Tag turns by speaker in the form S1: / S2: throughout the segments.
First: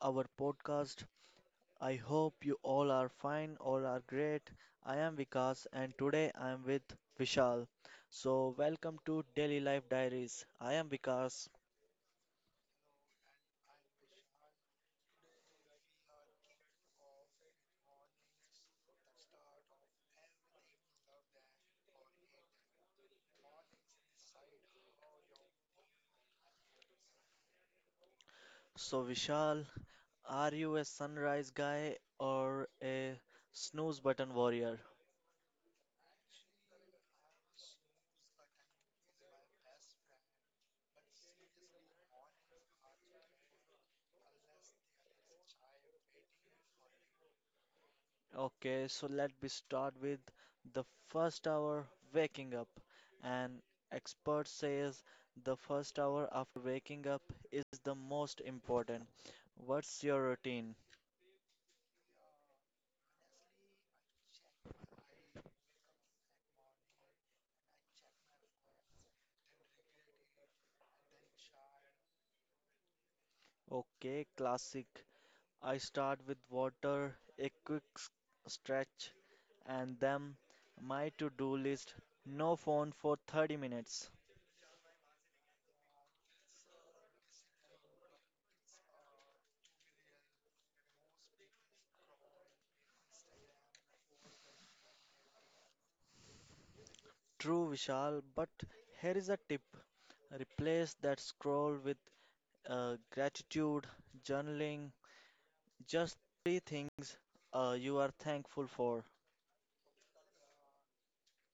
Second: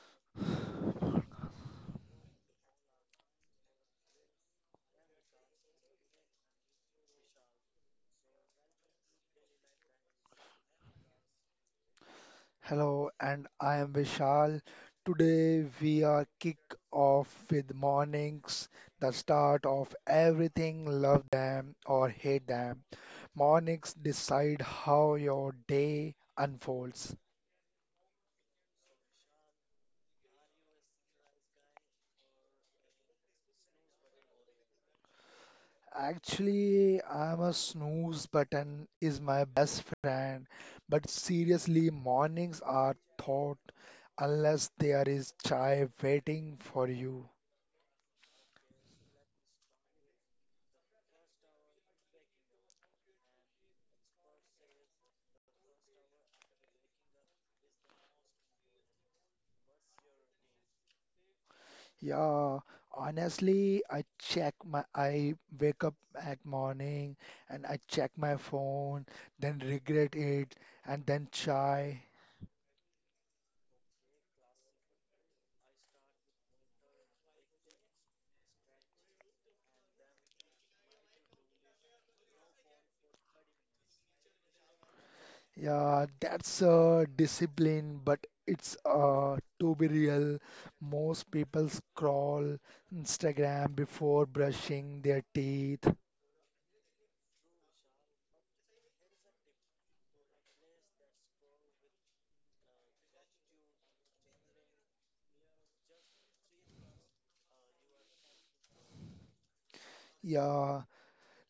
S1: our podcast. I hope you all are fine, all are great. I am Vikas, and today I am with Vishal. So, welcome to Daily Life Diaries. I am Vikas.
S2: Hello, and I am Vishal. Today we are kick off with mornings, the start of everything. Love them or hate them. Mornings decide how your day unfolds.
S1: So, Vishal, are you a sunrise guy or a snooze button warrior?
S2: Actually, I'm a snooze button is my best friend, but seriously, mornings are thought unless there is chai waiting for you.
S1: Okay, so let me start with the first hour waking up. An expert says the first hour after waking up is the most important. What's your routine?
S2: Yeah, Honestly, I wake up at morning and I check my phone, then regret it, and then try.
S1: Okay, classic. I start with water, a quick stretch, and then my to-do list. No phone for 30 minutes.
S2: Yeah, that's discipline, but it's to be real. Most people scroll Instagram before brushing their teeth.
S1: True, Vishal, but here is a tip. Replace that scroll with gratitude, journaling, just three things you are thankful for.
S2: Yeah,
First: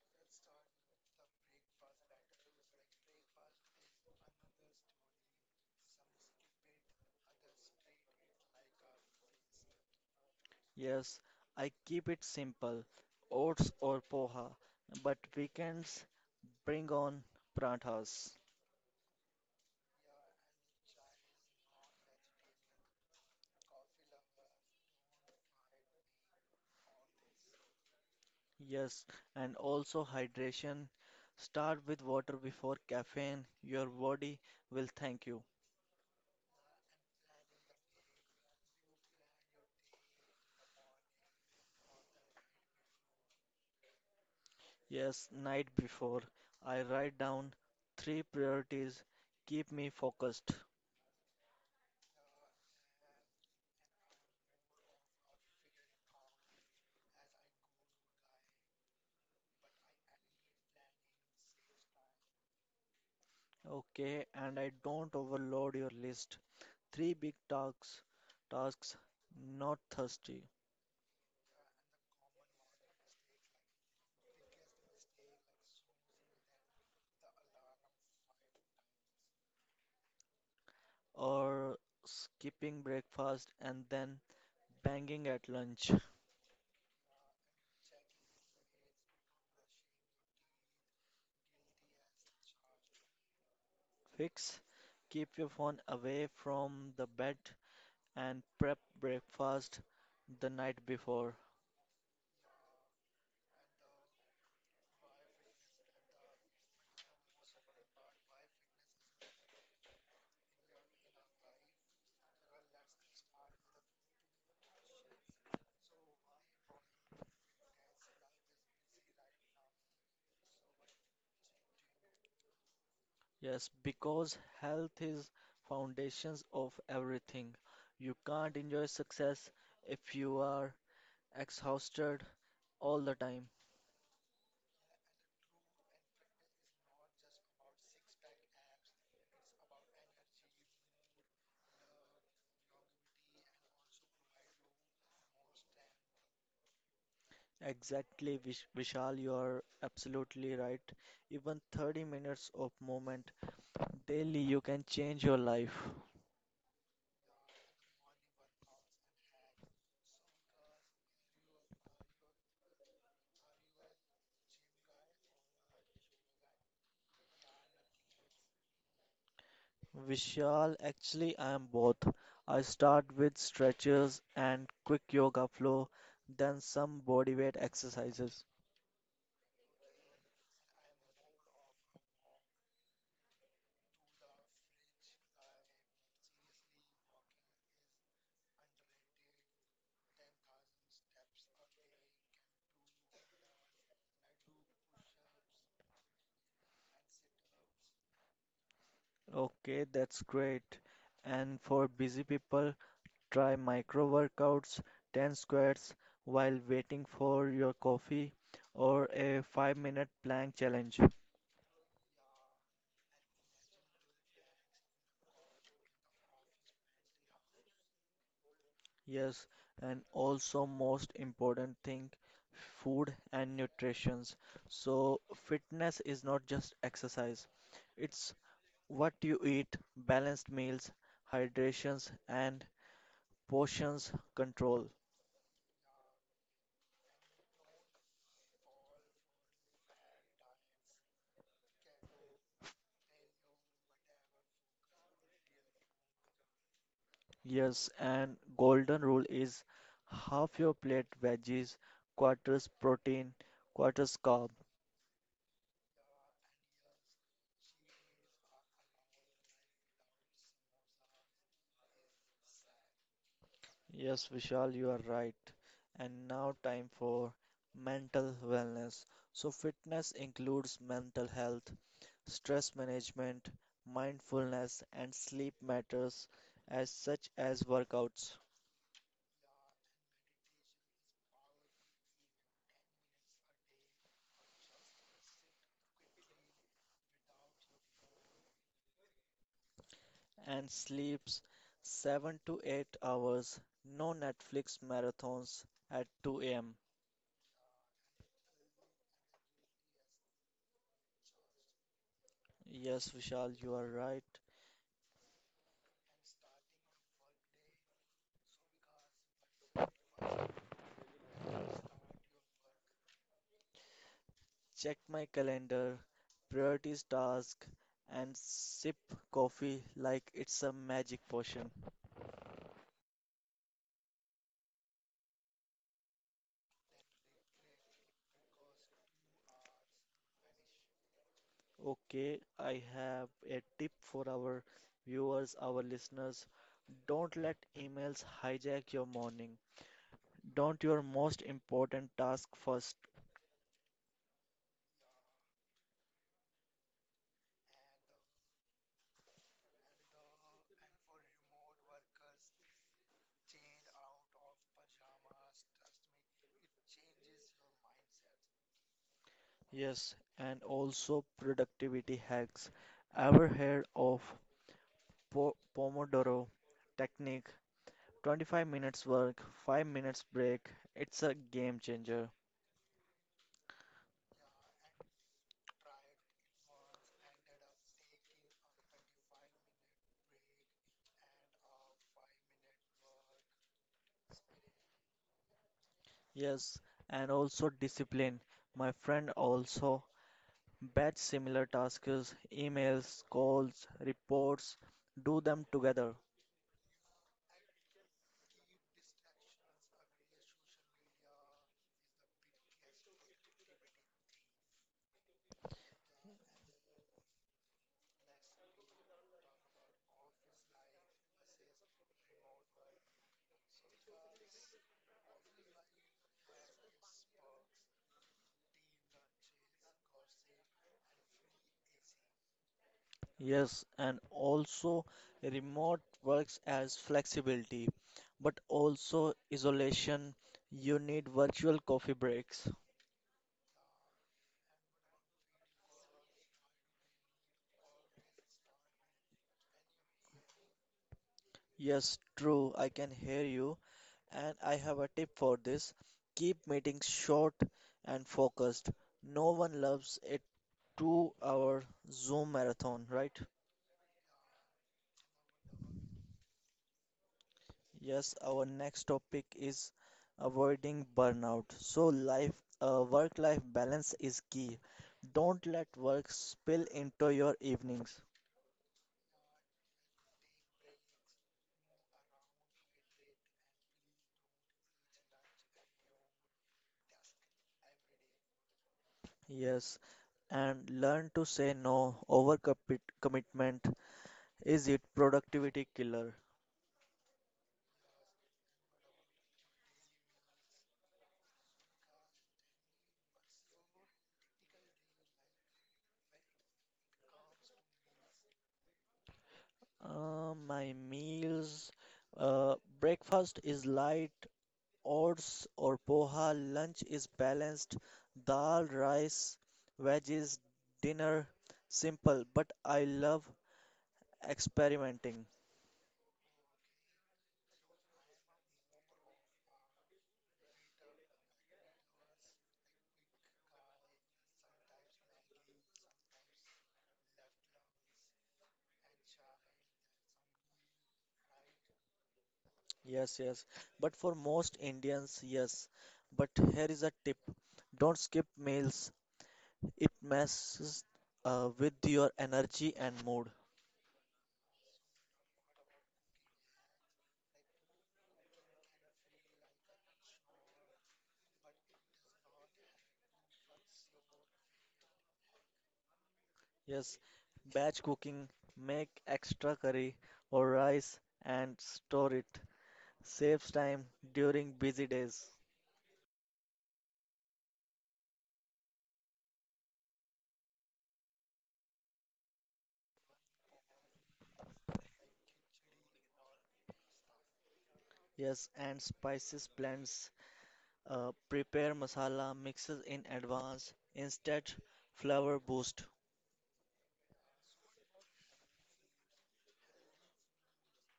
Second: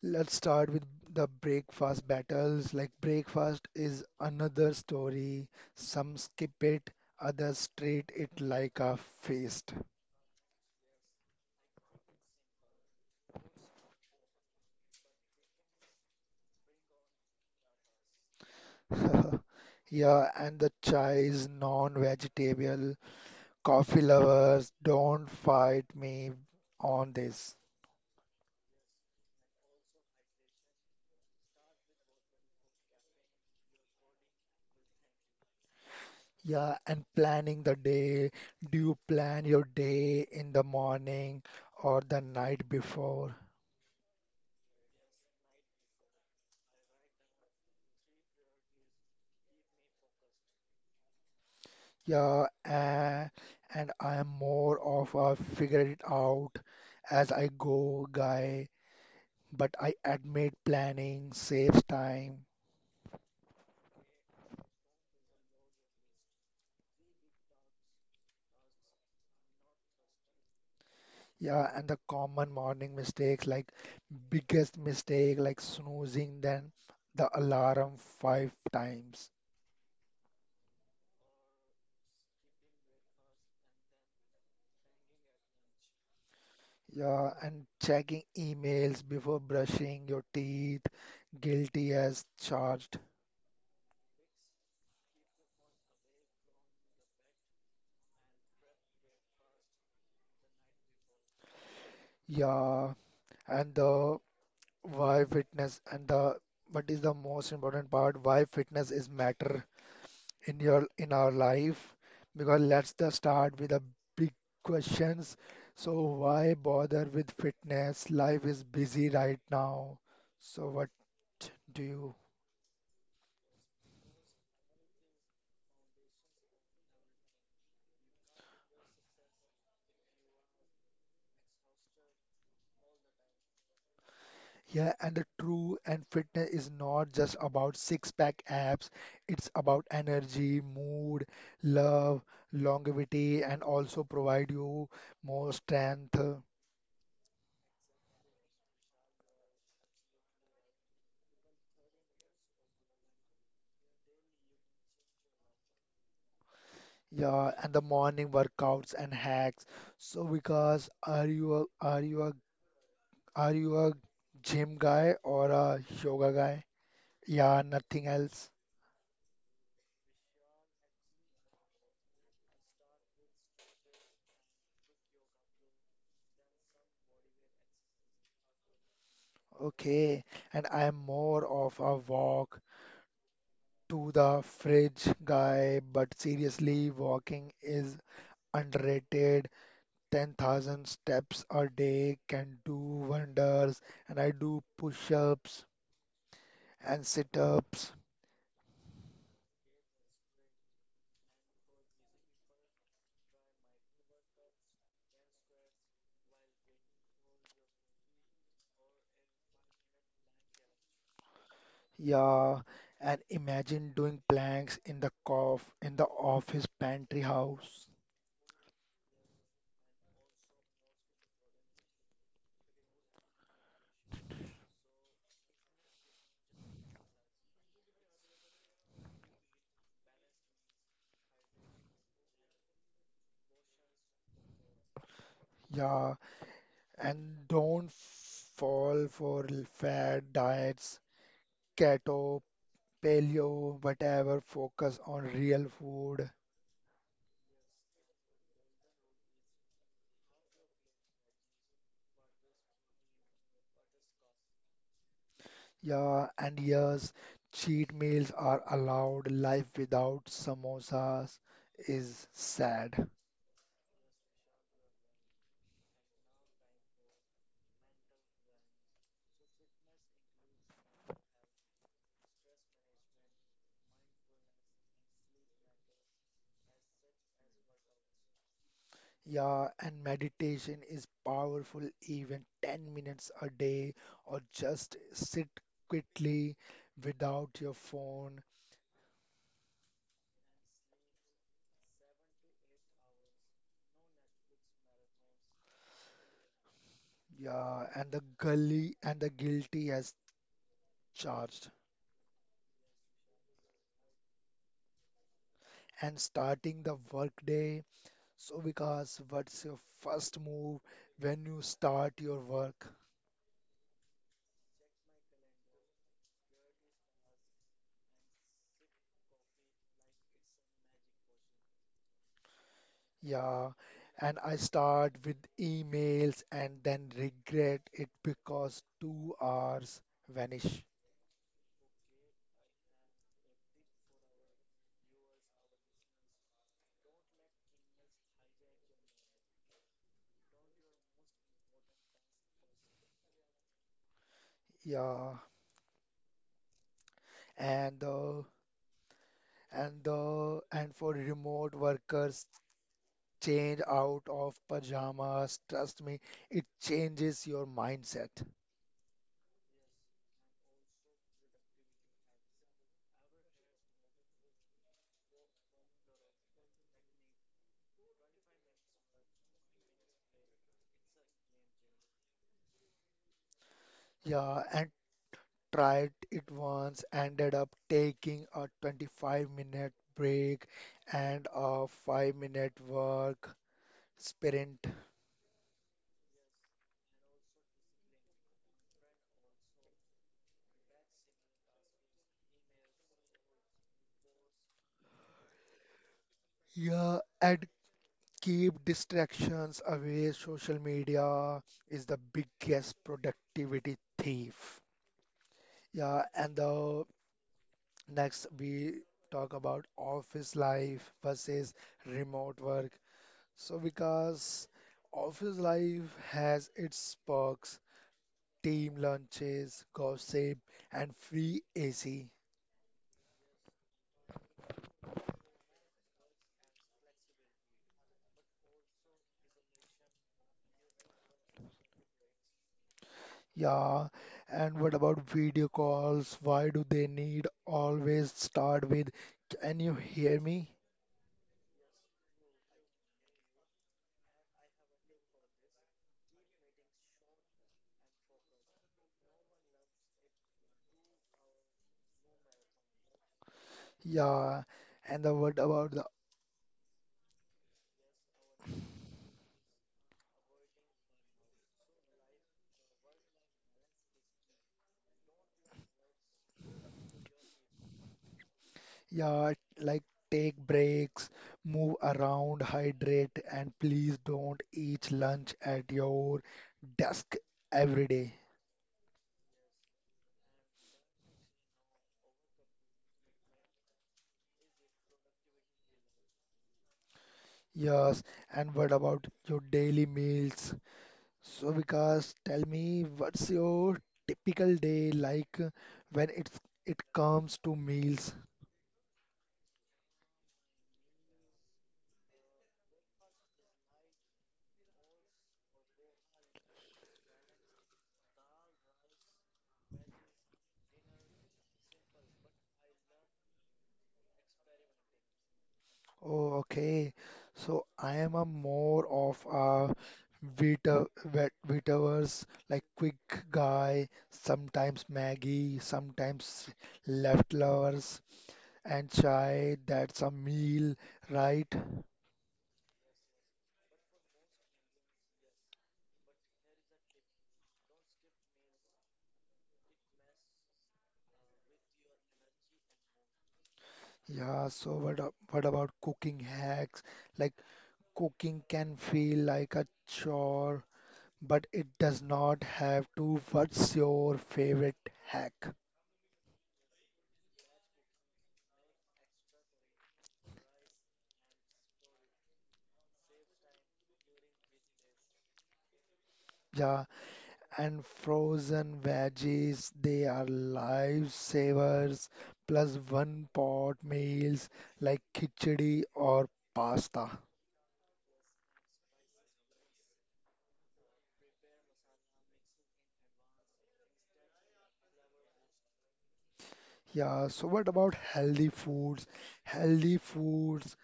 S2: let's start with the breakfast battles. Like breakfast is another story. Some skip it, others treat it like a feast.
S1: Yes, I keep it simple oats or poha, but weekends bring on pranthas.
S2: Yeah, and the chai is non-vegetable. Coffee lovers, don't fight me on this.
S1: Yes, and also hydration. Start with water before caffeine, your body will thank you.
S2: Yeah, and planning the day. Do you plan your day in the morning or the night before?
S1: Yes, night before, I write down three priorities keep me focused.
S2: Yeah, and I am more of a figure it out as I go guy, but I admit planning saves time.
S1: Okay, and I don't overload your list. Three big tasks, not thirsty,
S2: Yeah, and the common morning mistakes, like biggest mistake, like snoozing then the alarm five times.
S1: or skipping breakfast and then banging at lunch.
S2: Yeah, and checking emails before brushing your teeth, guilty as charged.
S1: Fix, keep your phone away from the bed and prep breakfast the night before.
S2: Yeah, and the why fitness and the what is the most important part? Why fitness is matter in your in our life? Because let's the start with the big questions. So why bother with fitness? Life is busy right now. So what do you?
S1: Yes, because health is foundations of everything. You can't enjoy success if you are exhausted all the time.
S2: Yeah, and the true and fitness is not just about six-pack abs. It's about energy, mood, love, longevity, and also provide you more strength.
S1: Exactly, Vishal, you are absolutely right. Even 30 minutes of movement daily, you can change your life.
S2: Yeah, and the morning workouts and hacks. So because are you a gym guy or a yoga guy? Yeah, nothing else.
S1: Vishal, actually, I am both. I start with stretches and quick yoga flow, then some bodyweight exercises.
S2: Okay. And I am more of a walk to the fridge guy, but seriously, walking is underrated. 10,000 steps a day can do wonders, and I do push-ups and sit-ups.
S1: Okay, that's great. And for busy people, try micro workouts, 10 squats while waiting for your coffee, or a 5-minute plank challenge.
S2: Yeah, and imagine doing planks in the cof in the office pantry house.
S1: Yes, and also most important thing, food and nutritions. So fitness is not just exercise. It's what you eat, balanced meals, hydrations and portions control.
S2: Yeah, and don't fall for fad diets, keto, paleo, whatever. Focus on real food.
S1: Yes, and golden rule is half your plate veggies, quarters protein, quarters carb.
S2: Yeah, and yes, cheat meals are allowed. Life without samosas is sad.
S1: Yes, Vishal, you are right. And now, time for mental wellness. So, fitness includes mental health, stress management, mindfulness, and sleep matters, as such as workouts
S2: Yeah, and meditation is powerful, even 10 minutes a day or just sit quietly without your phone.
S1: and sleeps, 7 to 8 hours, no Netflix marathons at 2 a.m.
S2: Yeah, and the guilty as charged.
S1: Yes, Vishal, you are right.
S2: And starting the workday. So because what's your first move when you start your work?
S1: Check my calendar, prioritize tasks, and sip coffee like it's a magic potion.
S2: Yeah, and I start with emails and then regret it because 2 hours vanish.
S1: Okay, I have a tip for our viewers, our listeners. Don't let emails hijack your morning. Don't your most important task first.
S2: Yeah, and uh, and for remote workers, change out of pajamas. Trust me, it changes your mindset.
S1: Yes, and also productivity hacks. Ever heard of Pomodoro technique? 25 minutes work, 5 minutes break. It's a game changer.
S2: Yeah, and tried it once, ended up taking a 25-minute break and a 5-minute work sprint.
S1: Yes, and also discipline. My friend also batch similar tasks, emails, calls, reports, do them together.
S2: Yeah, and keep distractions away. Social media is the biggest productivity thief. Yeah, and the next, we talk about office life versus remote work. So because office life has its perks: team lunches, gossip, and free AC.
S1: Yes, and also remote works as flexibility, but also isolation. You need virtual coffee breaks.
S2: Yeah, and what about video calls? Why do they need always start with, can you hear me?
S1: Yes, true, I can hear you, and I have a tip for this. Keep meetings short and focused. No one loves a To our Zoom marathon, right?
S2: Yeah, and the what about
S1: Yes, our next topic is avoiding burnout. So life, work-life balance is key. Don't let work spill into your evenings.
S2: yeah, like take breaks, move around, hydrate, and please don't eat lunch at your desk every day.
S1: Yes, and learn to say no. Overcommitment is it productivity killer.
S2: Yes, and what about your daily meals? So, Vikas, tell me what's your typical day like when it comes to meals?
S1: My meals, uh, breakfast is light, oats or poha, lunch is balanced, dal, rice, veggies, dinner, simple, but I love experimenting.
S2: Oh, okay. So I am a more of a Vitaverse, like quick guy, sometimes Maggie, sometimes leftovers and chai. That's a meal, right?
S1: Yes, yes. But for most Indians, yes. But here is a tip. Don't skip meals. It messes with your energy and mood.
S2: Yeah. So what, what about cooking hacks? Like cooking can feel like a chore, but it does not have to. What's your favorite hack?
S1: Yes. Batch cooking, make extra curry or rice and store it. Saves time during busy days.
S2: Yeah, and frozen veggies. They are lifesavers, plus one pot meals like khichdi or pasta.
S1: Yes, and spices blends prepare masala mixes in advance instead flavor boost.
S2: Yeah, so what about healthy foods? Healthy foods,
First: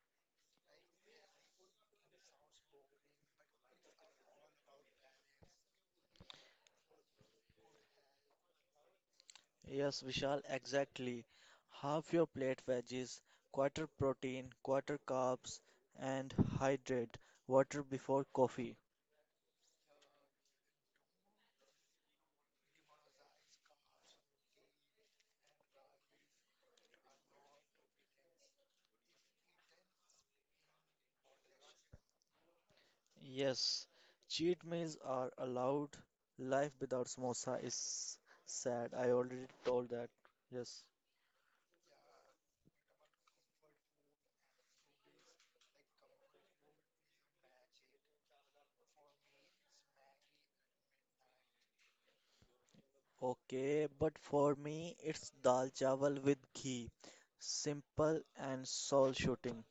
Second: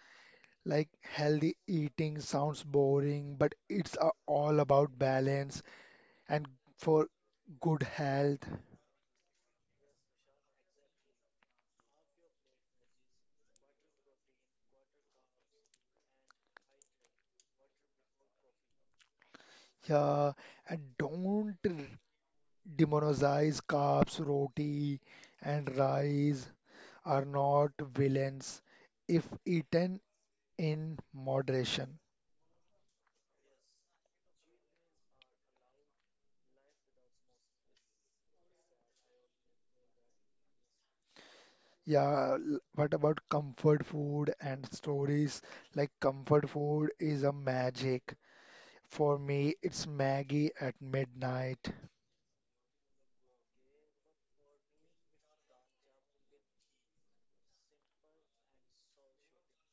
S2: like healthy eating sounds boring, but it's all about balance and for good health.
S1: Yes, Vishal, exactly. Half your plate veggies, quarter protein, quarter carbs, and hydrate water before coffee.
S2: Yeah, and don't demonize carbs, roti, and rice are not villains if eaten in moderation.
S1: Yes, cheat meals are allowed. Life without samosa is sad. I already told that. Yes.
S2: Yeah, what about comfort food and stories? Like comfort food is a magic. For me, it's Maggie at midnight.
S1: Okay, but for me, it's dal chawal with ghee. Simple and soul shooting.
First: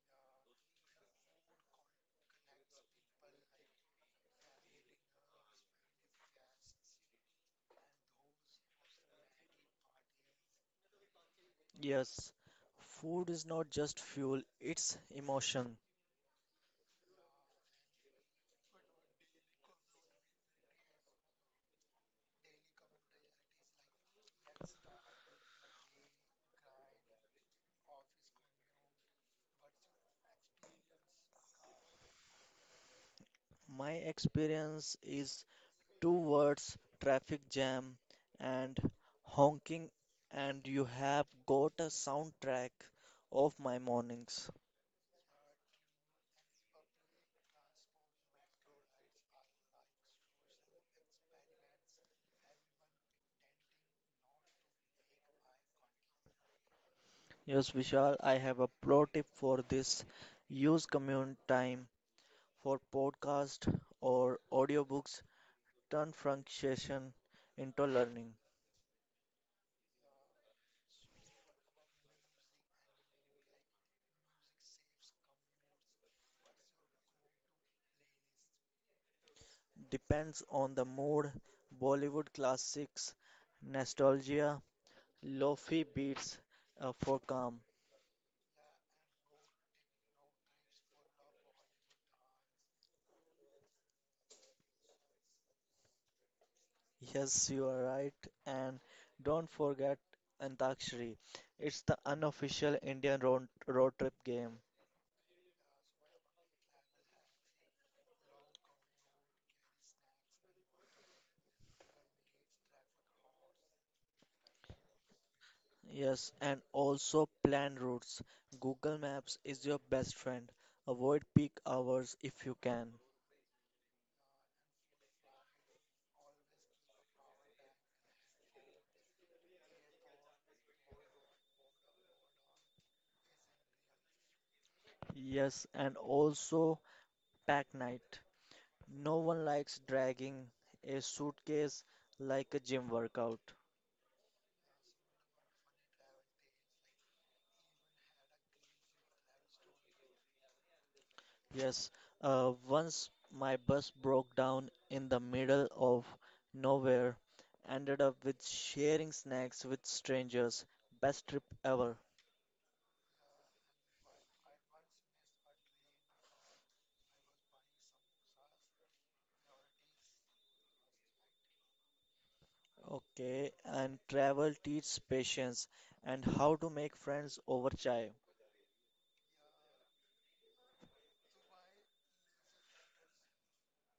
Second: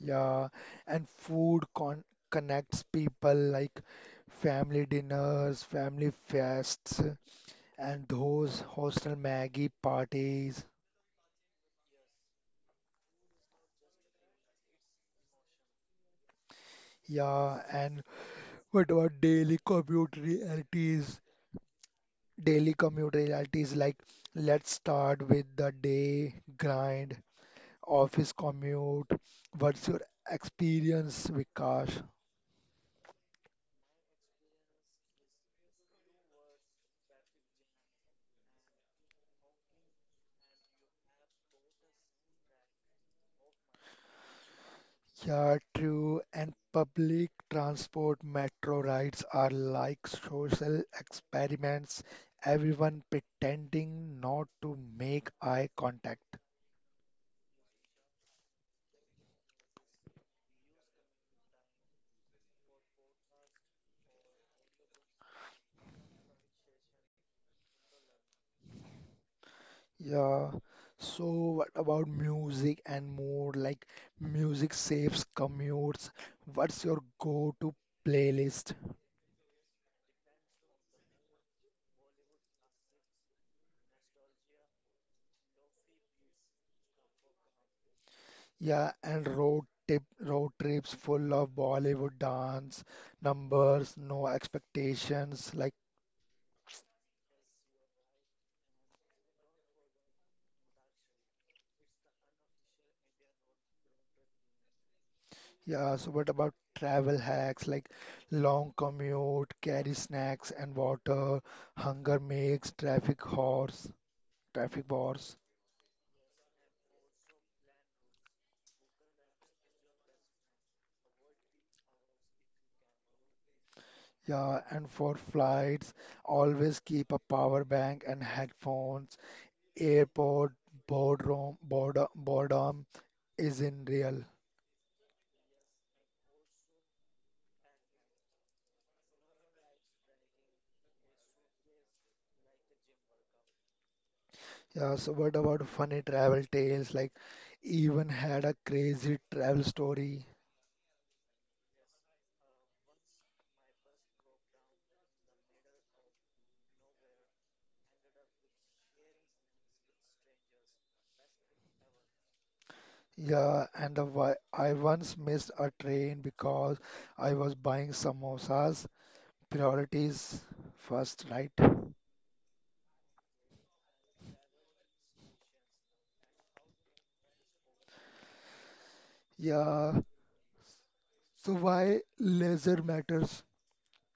S2: Yeah, and food con connects people like family dinners, family fests, and those hostel Maggie parties.
S1: Yes, food is not just fuel, it's emotion.
S2: Yeah, and what about daily commute realities? Daily commute realities, like let's start with the day grind, office commute. What's your experience, Vikash?
S1: My experience is two words, traffic jam and honking, and you have got a soundtrack of my mornings.
S2: Yeah, true, and public transport, metro rides are like social experiments, everyone pretending not to make eye contact.
S1: Yes, Vishal, I have a pro tip for this. Use commute time for podcast or audiobooks. Turn frustration into learning.
S2: Yeah, so what about music and more? Like music saves commutes. What's your go-to playlist?
S1: Depends on the mood, Bollywood classics, nostalgia, lofi beats for calm.
S2: Yeah, and road trips full of Bollywood dance, numbers, no expectations. Like,
S1: Yes, you are right. And don't forget Antakshari. It's the unofficial Indian road trip game.
S2: yeah, so what about travel hacks? Like long commute, carry snacks and water, hunger makes traffic bars.
S1: Yes, and also plan routes. Google Maps is your best friend. Avoid peak hours if you can.
S2: Yeah, and for flights, always keep a power bank and headphones. Airport, boredom isn't real.
S1: Yes, and also pack night. No one likes dragging a suitcase like a gym workout.
S2: Yeah, so what about funny travel tales? Like, even had a crazy travel story.
S1: Yes, once my bus broke down in the middle of nowhere, ended up with sharing snacks with strangers. Best trip ever.
S2: Yeah, and I once missed a train because I was buying samosas. Priorities first, right?
S1: Okay, and travel teaches patience and how to make friends over chai.
S2: Yeah, so why leisure matters?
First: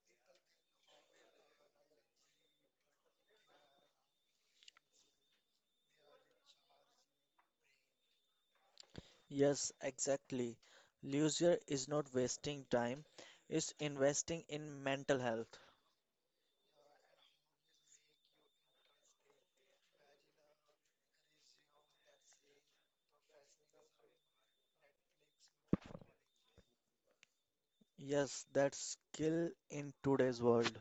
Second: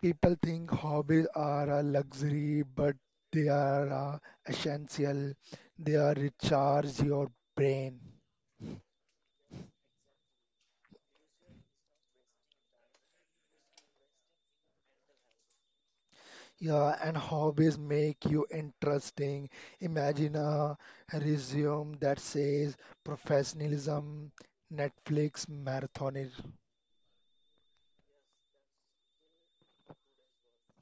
S2: People think hobbies are a luxury, but they are essential. They are recharge your brain.
S1: Yes, exactly. Leisure is not wasting time, it's investing in mental health.
S2: Yeah, and hobbies make you interesting. Imagine a resume that says professionalism, Netflix marathoner.
S1: Yes, that's skill in today's world.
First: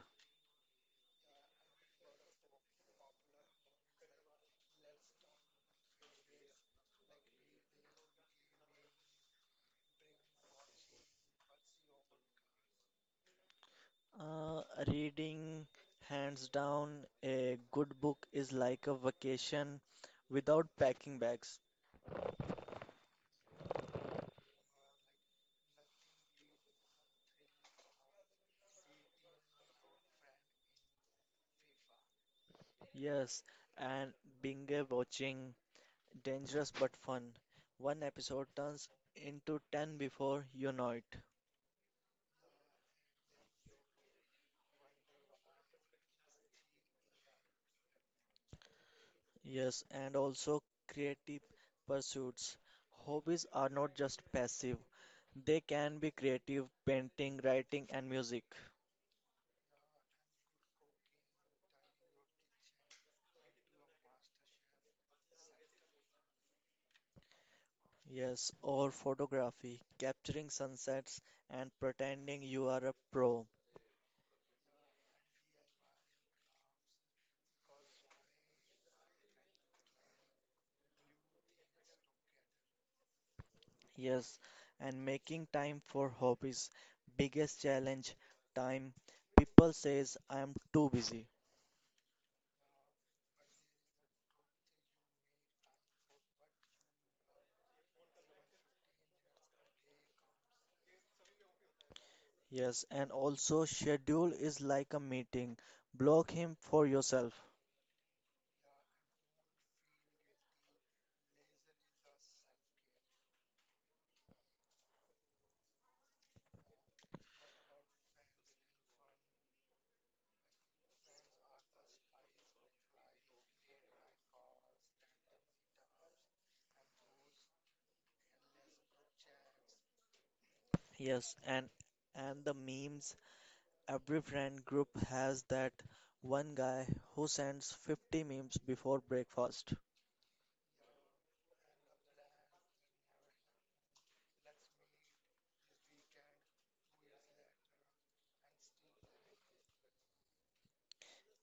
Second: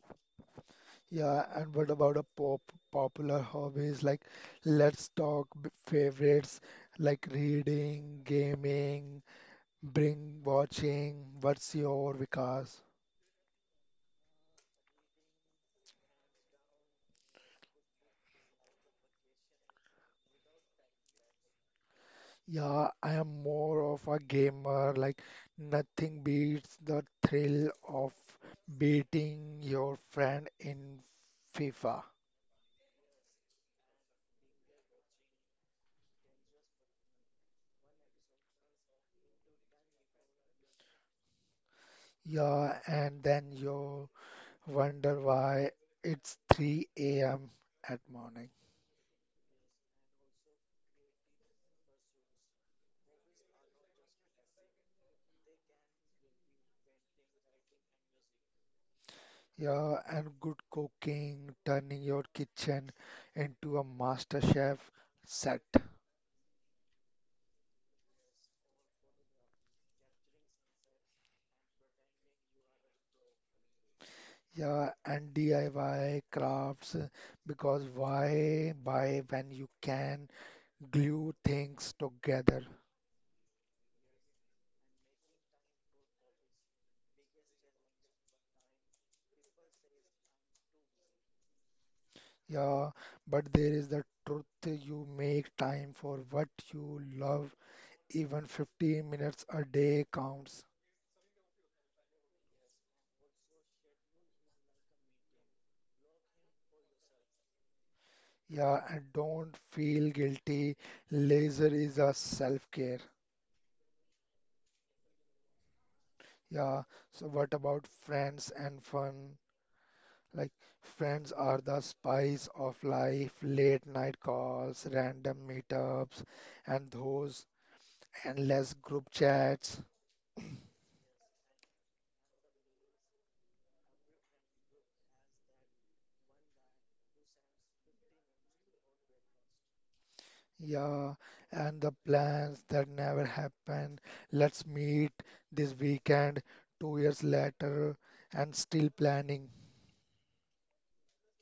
S2: Yeah, and what about a pop popular hobbies? Like let's talk favorites like reading, gaming, bring watching. What's your, Vikas?
S1: Reading, hands down, a good book is like a vacation without packing bags.
S2: Yeah, I am more of a gamer. Like, nothing beats the thrill of beating your friend in FIFA.
S1: Yes, and binge watching, dangerous but fun. One episode turns into 10 before you know it.
S2: Yeah, and then you wonder why it's 3 a.m. at morning.
S1: Yes, and also creative pursuits. Hobbies are not just passive, they can be creative, painting, writing, and music.
S2: Yeah, and good cooking, turning your kitchen into a master chef set.
S1: Yes, or photography, capturing sunsets and pretending you are a pro.
S2: Yeah, and DIY crafts because why buy when you can glue things together.
S1: Yes, and making time for hobbies. Biggest challenge, time. People says I am too busy.
S2: Yeah, but there is the truth: you make time for what you love. Even 15 minutes a day counts.
S1: Yes, and also schedule is like a meeting. Block him for yourself.
S2: Yeah, and don't feel guilty. Leisure is a self-care. Yeah, so what about friends and fun? Like, friends are the spice of life, late night calls, random meetups, and those endless group chats.
S1: Yes, and the memes, every friend group has that one guy who sends 50 memes before breakfast.
S2: Yeah, and the plans that never happened. Let's meet this weekend, 2 years later, and still planning.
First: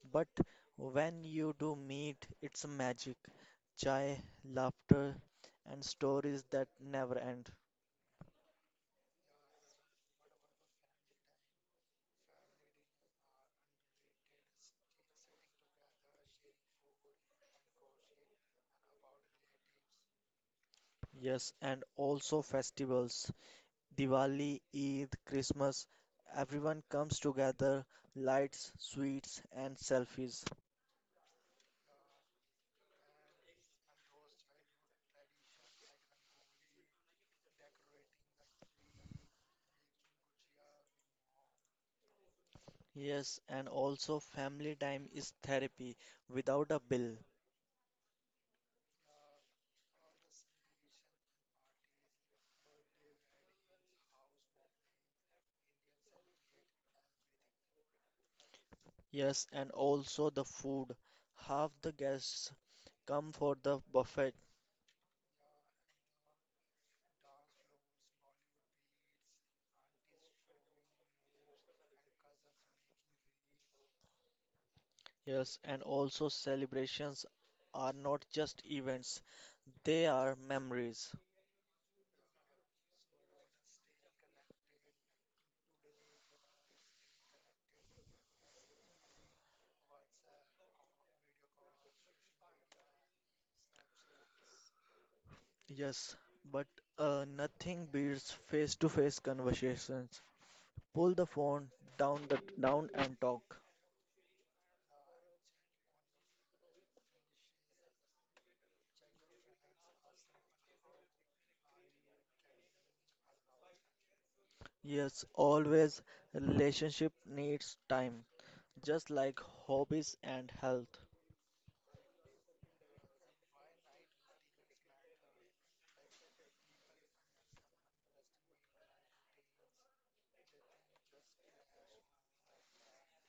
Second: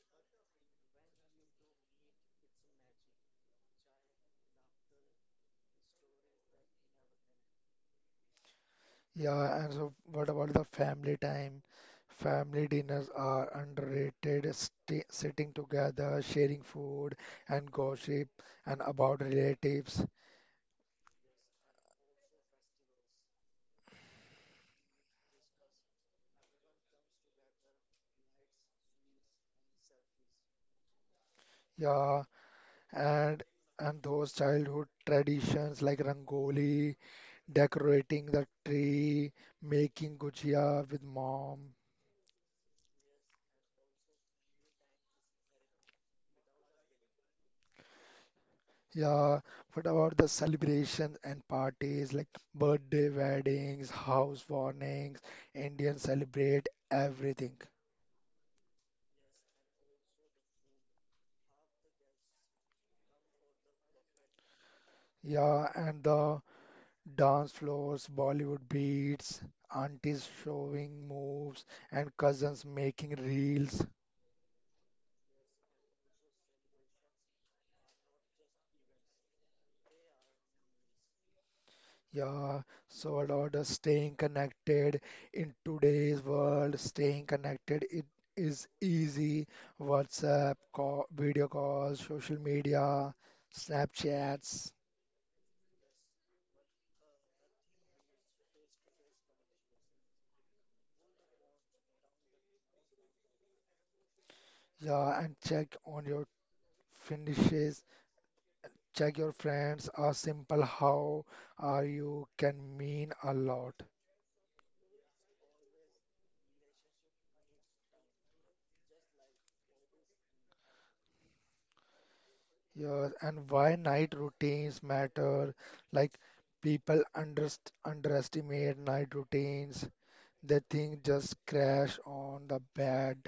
S1: But when you do meet, it's magic. Chai, laughter, and stories that never end.
S2: Yeah, and so what about the family time? Family dinners are underrated, sti sitting together, sharing food and gossip and about relatives.
S1: Yes, and also festivals. Diwali, Eid, Christmas. Everyone comes together, lights, sweets, and selfies.
S2: Yeah, and and those childhood traditions like rangoli, decorating the tree, making gujia with mom.
S1: Yes, and also family time is therapy without a bill.
S2: Yeah, what about the celebrations and parties? Like birthday, weddings, house warnings? Indians celebrate everything.
S1: Yes, and also the food. Half the guests come for the buffet.
S2: Yeah, and the dance floors, Bollywood beats, aunties showing moves, and cousins making reels.
S1: Yes, and also celebrations are not just events, they are memories.
S2: Yeah, so about us staying connected in today's world, staying connected it is easy. WhatsApp, call, video calls, social media, Snapchats,
S1: Yes, but nothing beats face-to-face conversations. Pull the phone down the down and talk.
S2: yeah, and check on your finishes, check your friends. A simple how are you can mean a lot.
S1: Yes, always relationship needs time, just like hobbies and health.
S2: Yes, and why night routines matter? Like people underst underestimate night routines. They thing just crash on the bed,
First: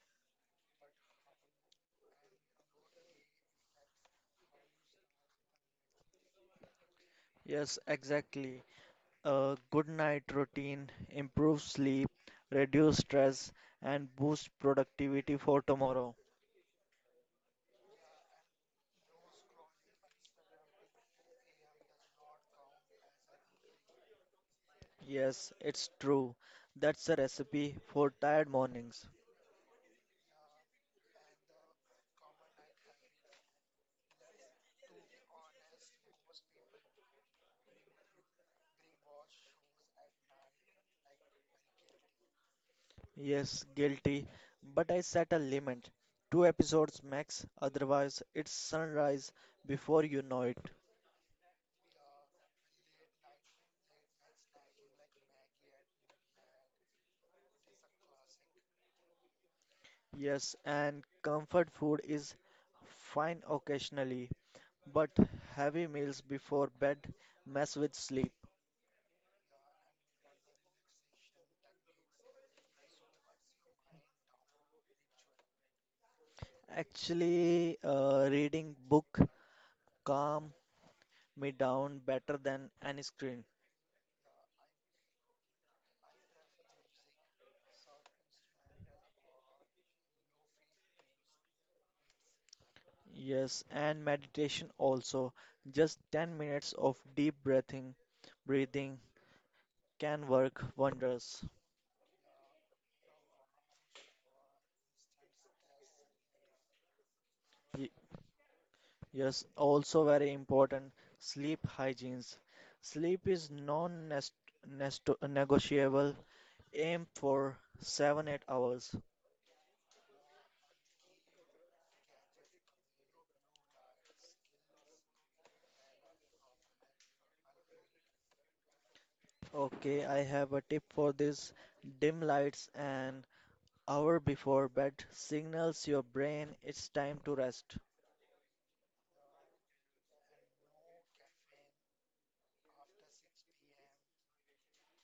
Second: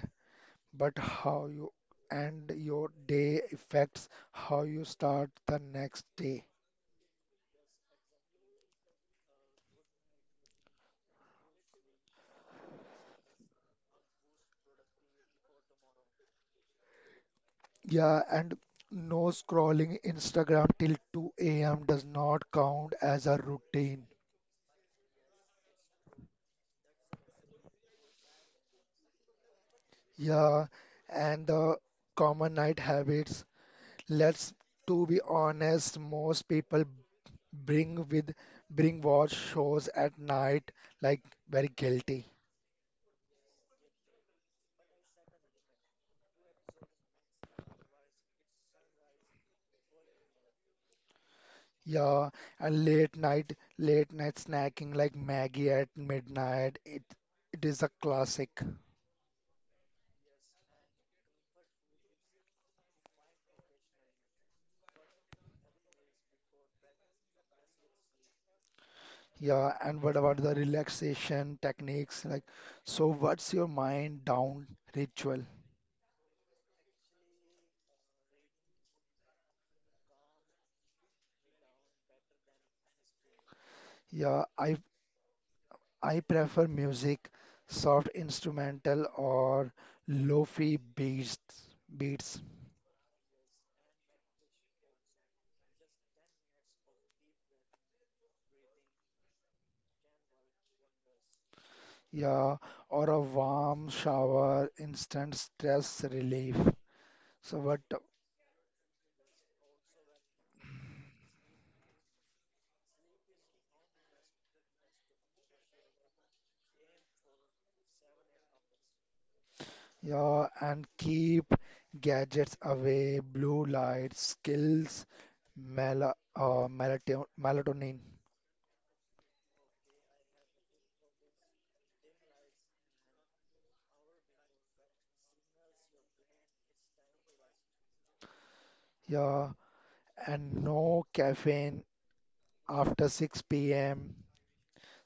S2: but how you end your day affects how you start the next day.
S1: Yes, exactly. A good night routine improves sleep, reduce stress, and boost productivity for tomorrow.
S2: Yeah, and no scrolling Instagram till 2 a.m. does not count as a routine.
S1: Yes, it's true. That's a recipe for tired mornings.
S2: Yeah, and the common night habits. Let's to be honest, most people bring with bring watch shows at night, like very guilty.
S1: Yes, guilty, but I set a limit. Two episodes max, otherwise, it's sunrise before you know it.
S2: Yeah, and late night snacking like Maggie at midnight, it is a classic.
S1: Yes, and comfort food is fine occasionally, but heavy meals before bed mess with sleep.
S2: Yeah, and what about the relaxation techniques? Like, so what's your mind down ritual?
S1: Actually, reading book calm me down better than any screen.
S2: Yeah, I prefer music, soft instrumental or lofi beats.
S1: Yes, and meditation also. Just 10 minutes of deep breathing can work wonders.
S2: Yeah, or a warm shower, instant stress relief. So what.
S1: Y- Yes, also very important, sleep hygienes. Sleep is non-negotiable. Aim for 7-8 hours.
S2: Yeah, and keep gadgets away, blue light, skills, mel uh, melatonin.
S1: Okay, I have a tip for this. Dim lights an hour before bed signals your brain it's time to rest.
S2: Yeah, and no caffeine after 6 p.m.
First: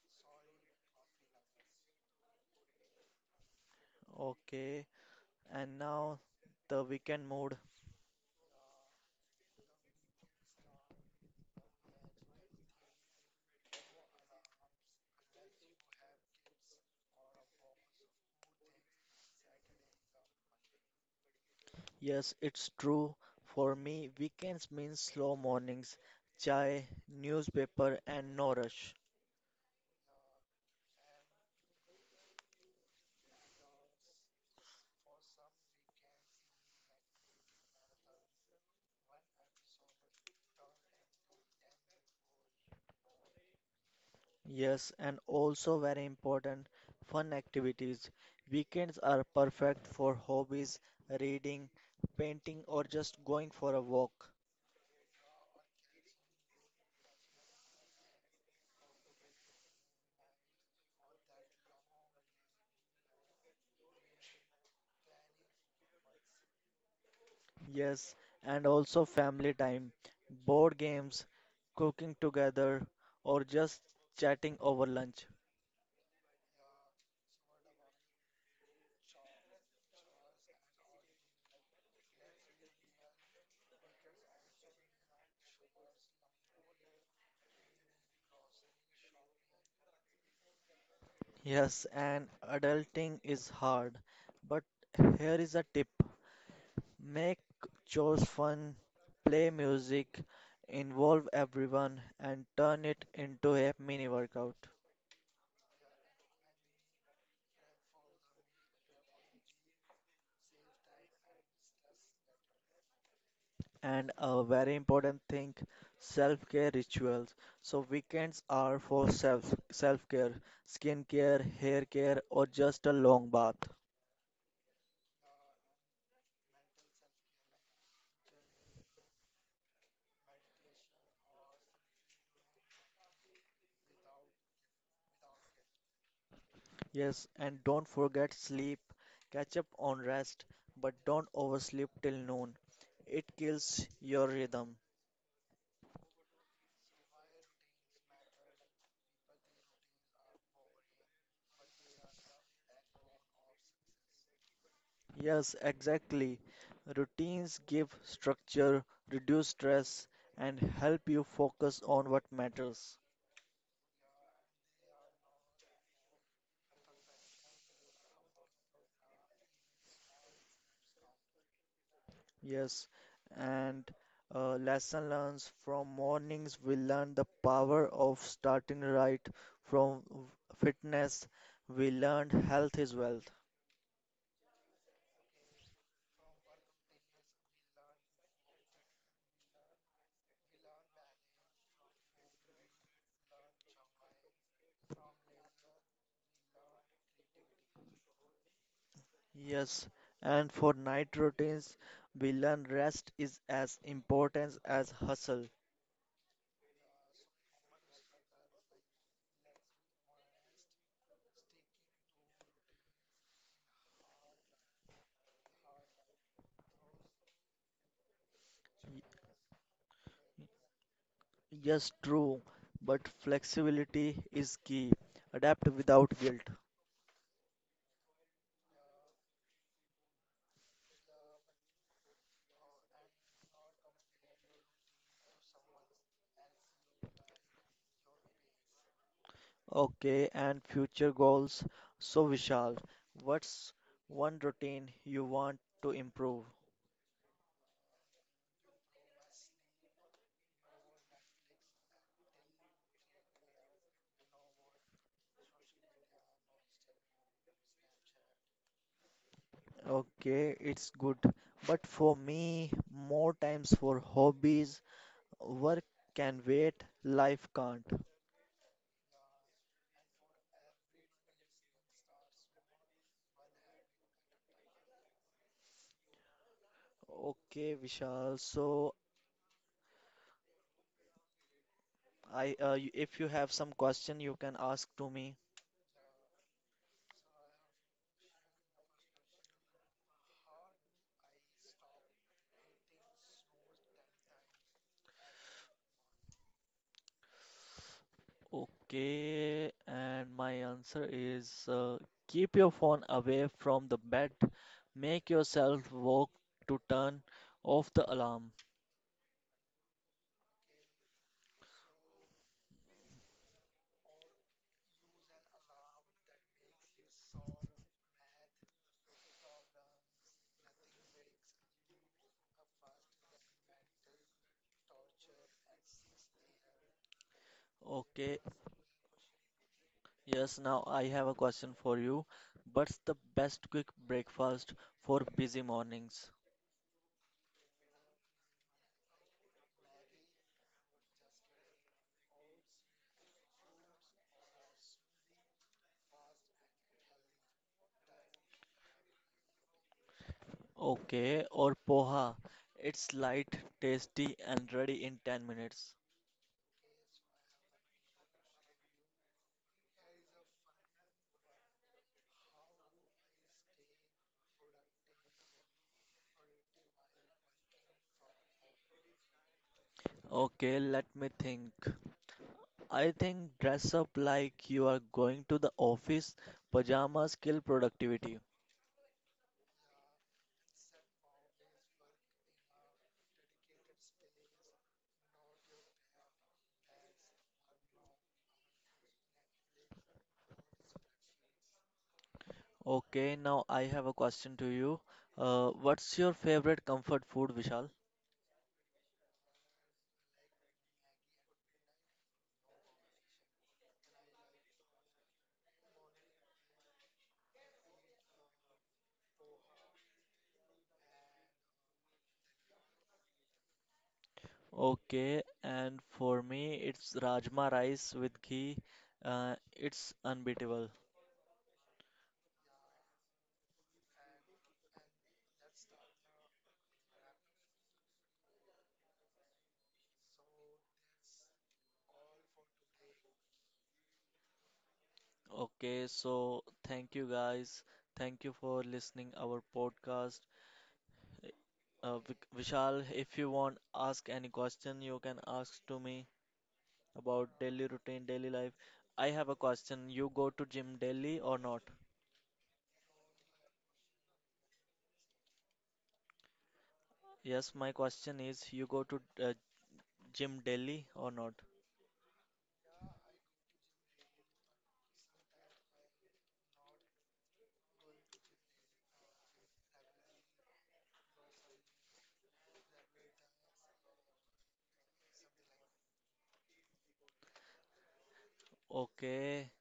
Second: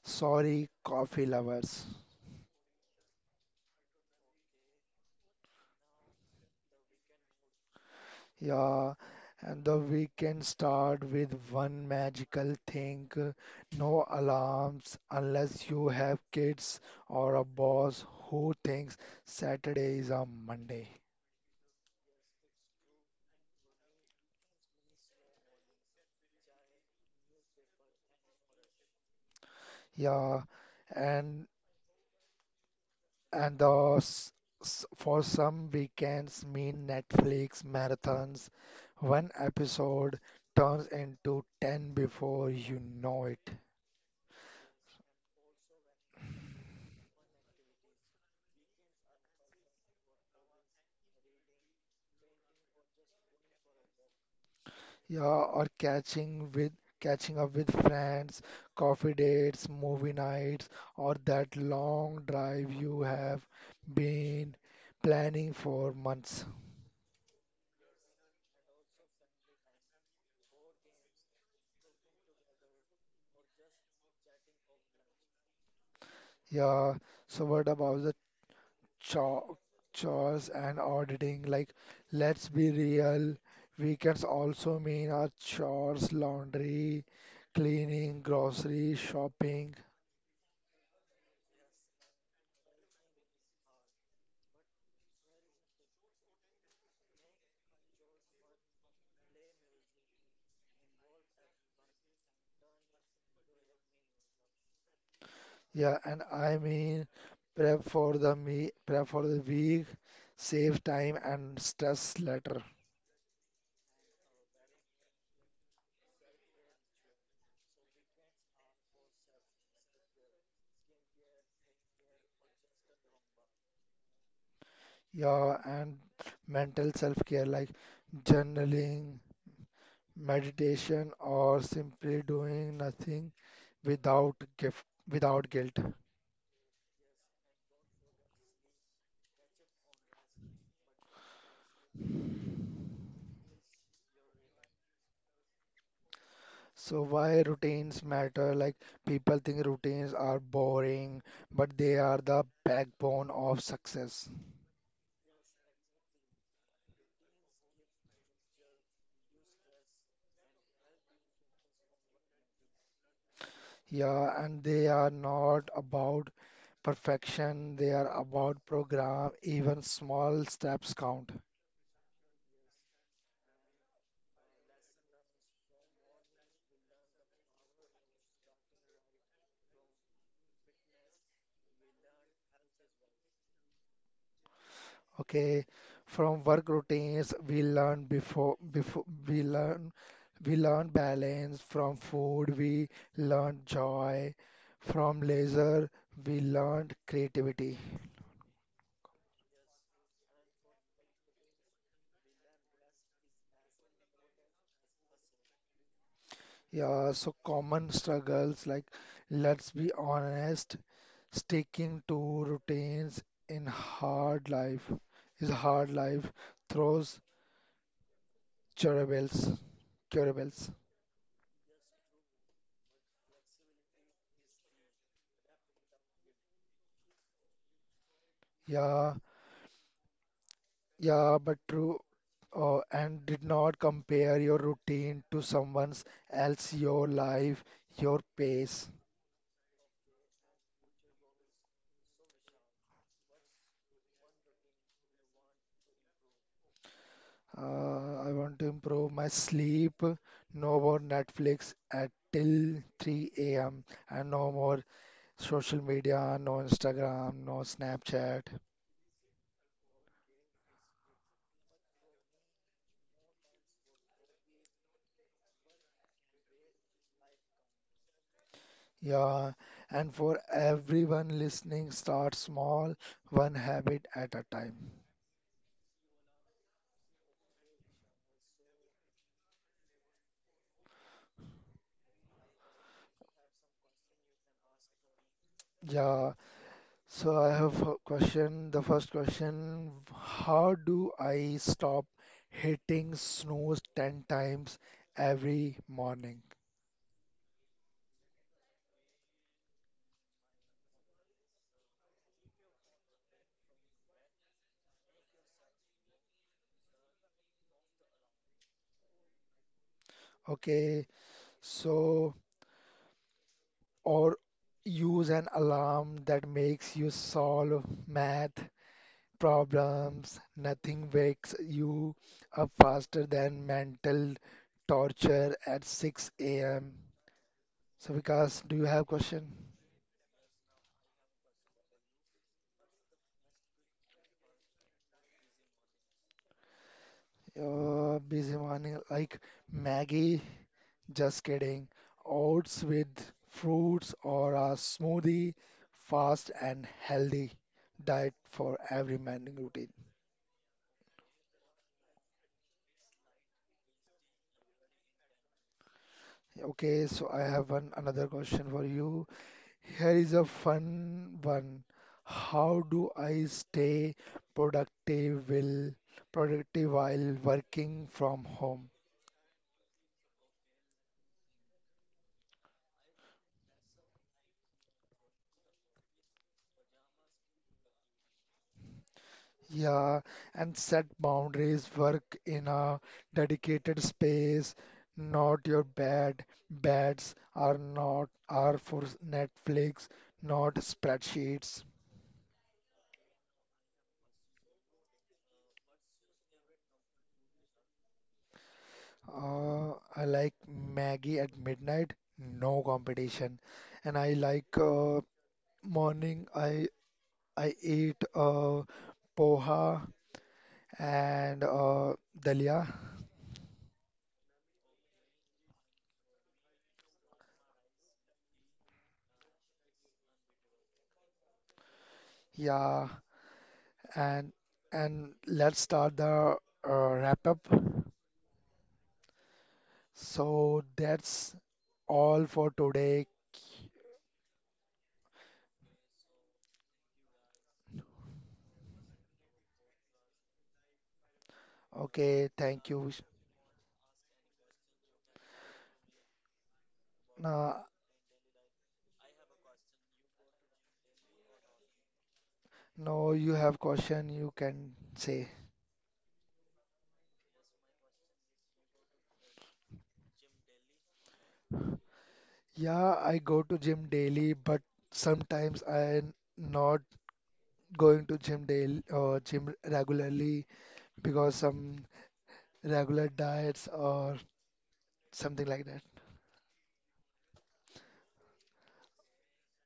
S2: Sorry, coffee lovers.
S1: Okay, and now the weekend mood.
S2: Yeah, and the weekend start with one magical thing. No alarms unless you have kids or a boss who thinks Saturday is a Monday.
S1: Yes, it's true. For me, weekends mean slow mornings, chai, newspaper, and no rush.
S2: Yeah, and And those for some weekends mean Netflix marathons. One episode turns into 10 before you know it.
S1: Yes, and also very important, fun activities. Weekends are perfect for hobbies, reading, painting, or just going for a walk.
S2: Yeah, or catching up with friends, coffee dates, movie nights, or that long drive you have been planning for months.
S1: Yes, and also family time, board games, cooking together, or just chatting over lunch.
S2: Yeah, so what about the cho- chores and auditing? Like, let's be real, weekends also mean our chores, laundry, cleaning, grocery, shopping.
S1: Yes, and adulting is hard, but here is a tip. Make chores fun, play music, involve everyone, and turn it into a mini workout.
S2: Yeah, and I mean prep for the week, save time and stress later.
S1: And a very important thing, self-care rituals. So weekends are for self-care, skin care, hair care, or just a long bath.
S2: Yeah, and mental self-care, like journaling, meditation, or simply doing nothing without guilt.
S1: Yes, and don't forget sleep. Catch up on rest, but don't oversleep till noon. It kills your rhythm.
S2: So why routines matter? Like people think routines are boring, but they are the backbone of success.
S1: Yes, exactly. Routines give structure, reduce stress, and help you focus on what matters.
S2: Yeah, and they are not about perfection, they are about program. Even small steps count.
S1: Yes, and lesson learned from mornings, we learn the power of starting right. From fitness, we learn health is wealth.
S2: Okay, from work routines we learn we learn balance. From food we learn joy. From leisure we learn creativity.
S1: Yes, and for night routines, we learn rest is as important as hustle.
S2: Yeah, so common struggles. Like, let's be honest, sticking to routines in hard life is hard. Life throws curveballs, curveballs.
S1: Yes, true, but flexibility is key. Adapt without guilt.
S2: Yeah, yeah, but true. And did not compare your routine to someone's else, your life, your pace.
S1: Okay, and future goals. So, Vishal, what's one routine you want to improve?
S2: I want to improve my sleep. No more Netflix at till 3 a.m. and no more social media, no Instagram, no Snapchat.
S1: Okay, it's good, but for me, more times for hobbies. Work can wait, life can't.
S2: Yeah, and for everyone listening, start small, one habit at a time.
S1: Okay, Vishal, so I if you have some question, you can ask to me.
S2: Yeah, so I have a question. The first question, how do I stop hitting snooze 10 times every morning?
S1: Okay, and my answer is keep your phone away from the bed. Make yourself work to turn off the alarm.
S2: Okay, so or use an alarm that makes you solve math problems. Nothing wakes you up faster than mental torture at 6 a.m. So,
S1: Okay,
S2: Vikas, do you have question?
S1: yes, now I have a question for you. What's the best quick breakfast for busy mornings?
S2: Busy morning, like Maggie? Just kidding. Oats with fruits or a smoothie, fast and healthy diet for every morning routine.
S1: Okay, or poha. It's light, tasty, and ready in 10 minutes.
S2: Okay, so I have one another question for you. Here is a fun one. How do I stay productive will productive while working from home?
S1: Okay, let me think. I think dress up like you are going to the office. Pajamas kill productivity.
S2: Yeah, and set boundaries, work in a dedicated space, not your bed. Beds are not are for Netflix, not spreadsheets.
S1: Okay, now I have a question to you. What's your favorite comfort food, Vishal?
S2: I like Maggie at midnight, no competition. And I like morning, I eat poha and dalia.
S1: Okay, and for me, it's rajma rice with ghee. It's unbeatable.
S2: Yeah, and let's start the wrap up. So that's all for today.
S1: Okay, so thank you guys. Thank you for listening our podcast. Vik-
S2: Okay, thank
S1: Vishal,
S2: you.
S1: if you want ask any question, you can ask to me, about daily
S2: Now,
S1: routine, daily life. I have a question. You go to gym daily or not?
S2: no, you have question you can say.
S1: Yes, my question is you go to gym daily or not?
S2: Yeah, I go to gym daily, but sometimes I'm not going to gym daily or gym regularly because some regular diets or something like that.
S1: Okay.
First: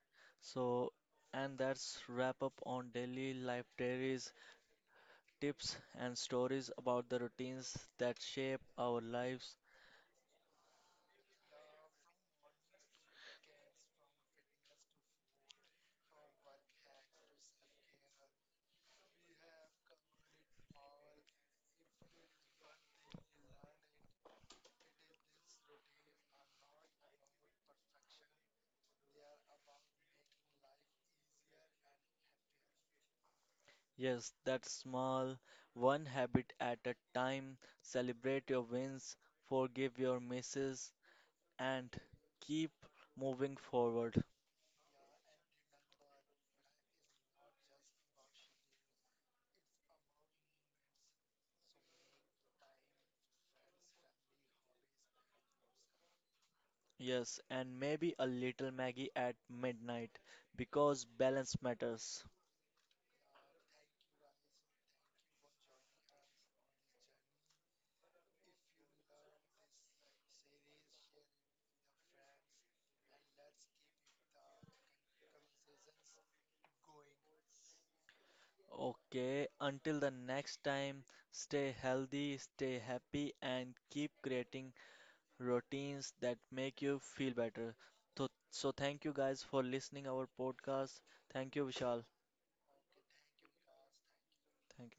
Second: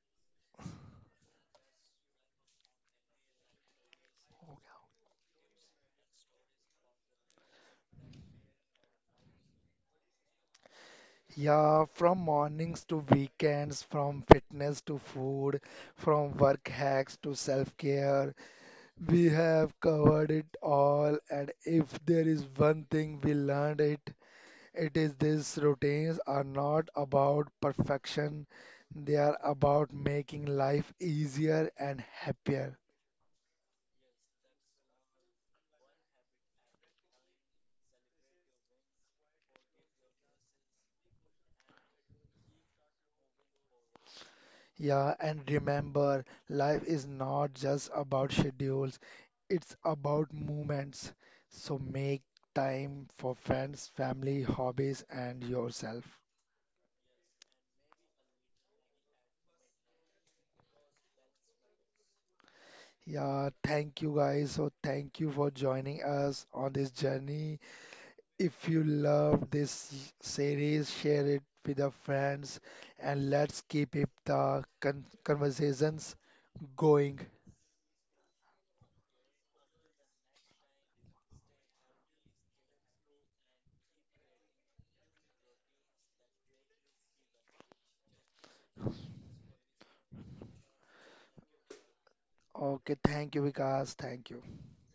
S1: So, and that's wrap up on daily life diaries, tips and stories about the routines that shape our lives.
S2: Yeah, from mornings to weekends, from fitness to food, from work hacks to self-care, we have covered it all. And if there is one thing we learned it, it is these routines are not about perfection. They are about making life easier and happier.
S1: Yes, that's small, one habit at a time. Celebrate your wins, forgive your misses, and keep moving forward.
S2: Yeah, and remember, life is not just about schedules, it's about moments. So make time for friends, family, hobbies, and yourself.
S1: Yes, and maybe a little Maggie at midnight because balance matters.
S2: Yeah, thank you guys. So thank you for joining us on this journey. If you love this series, share it with your friends and let's keep it the conversations going.
S1: Okay, until the next time, stay healthy, stay happy, and keep creating routines that make you feel better. So thank you guys for listening our podcast. Thank you, Vishal.
S2: Okay, thank you, Vikas. Thank you.
S1: Thank you.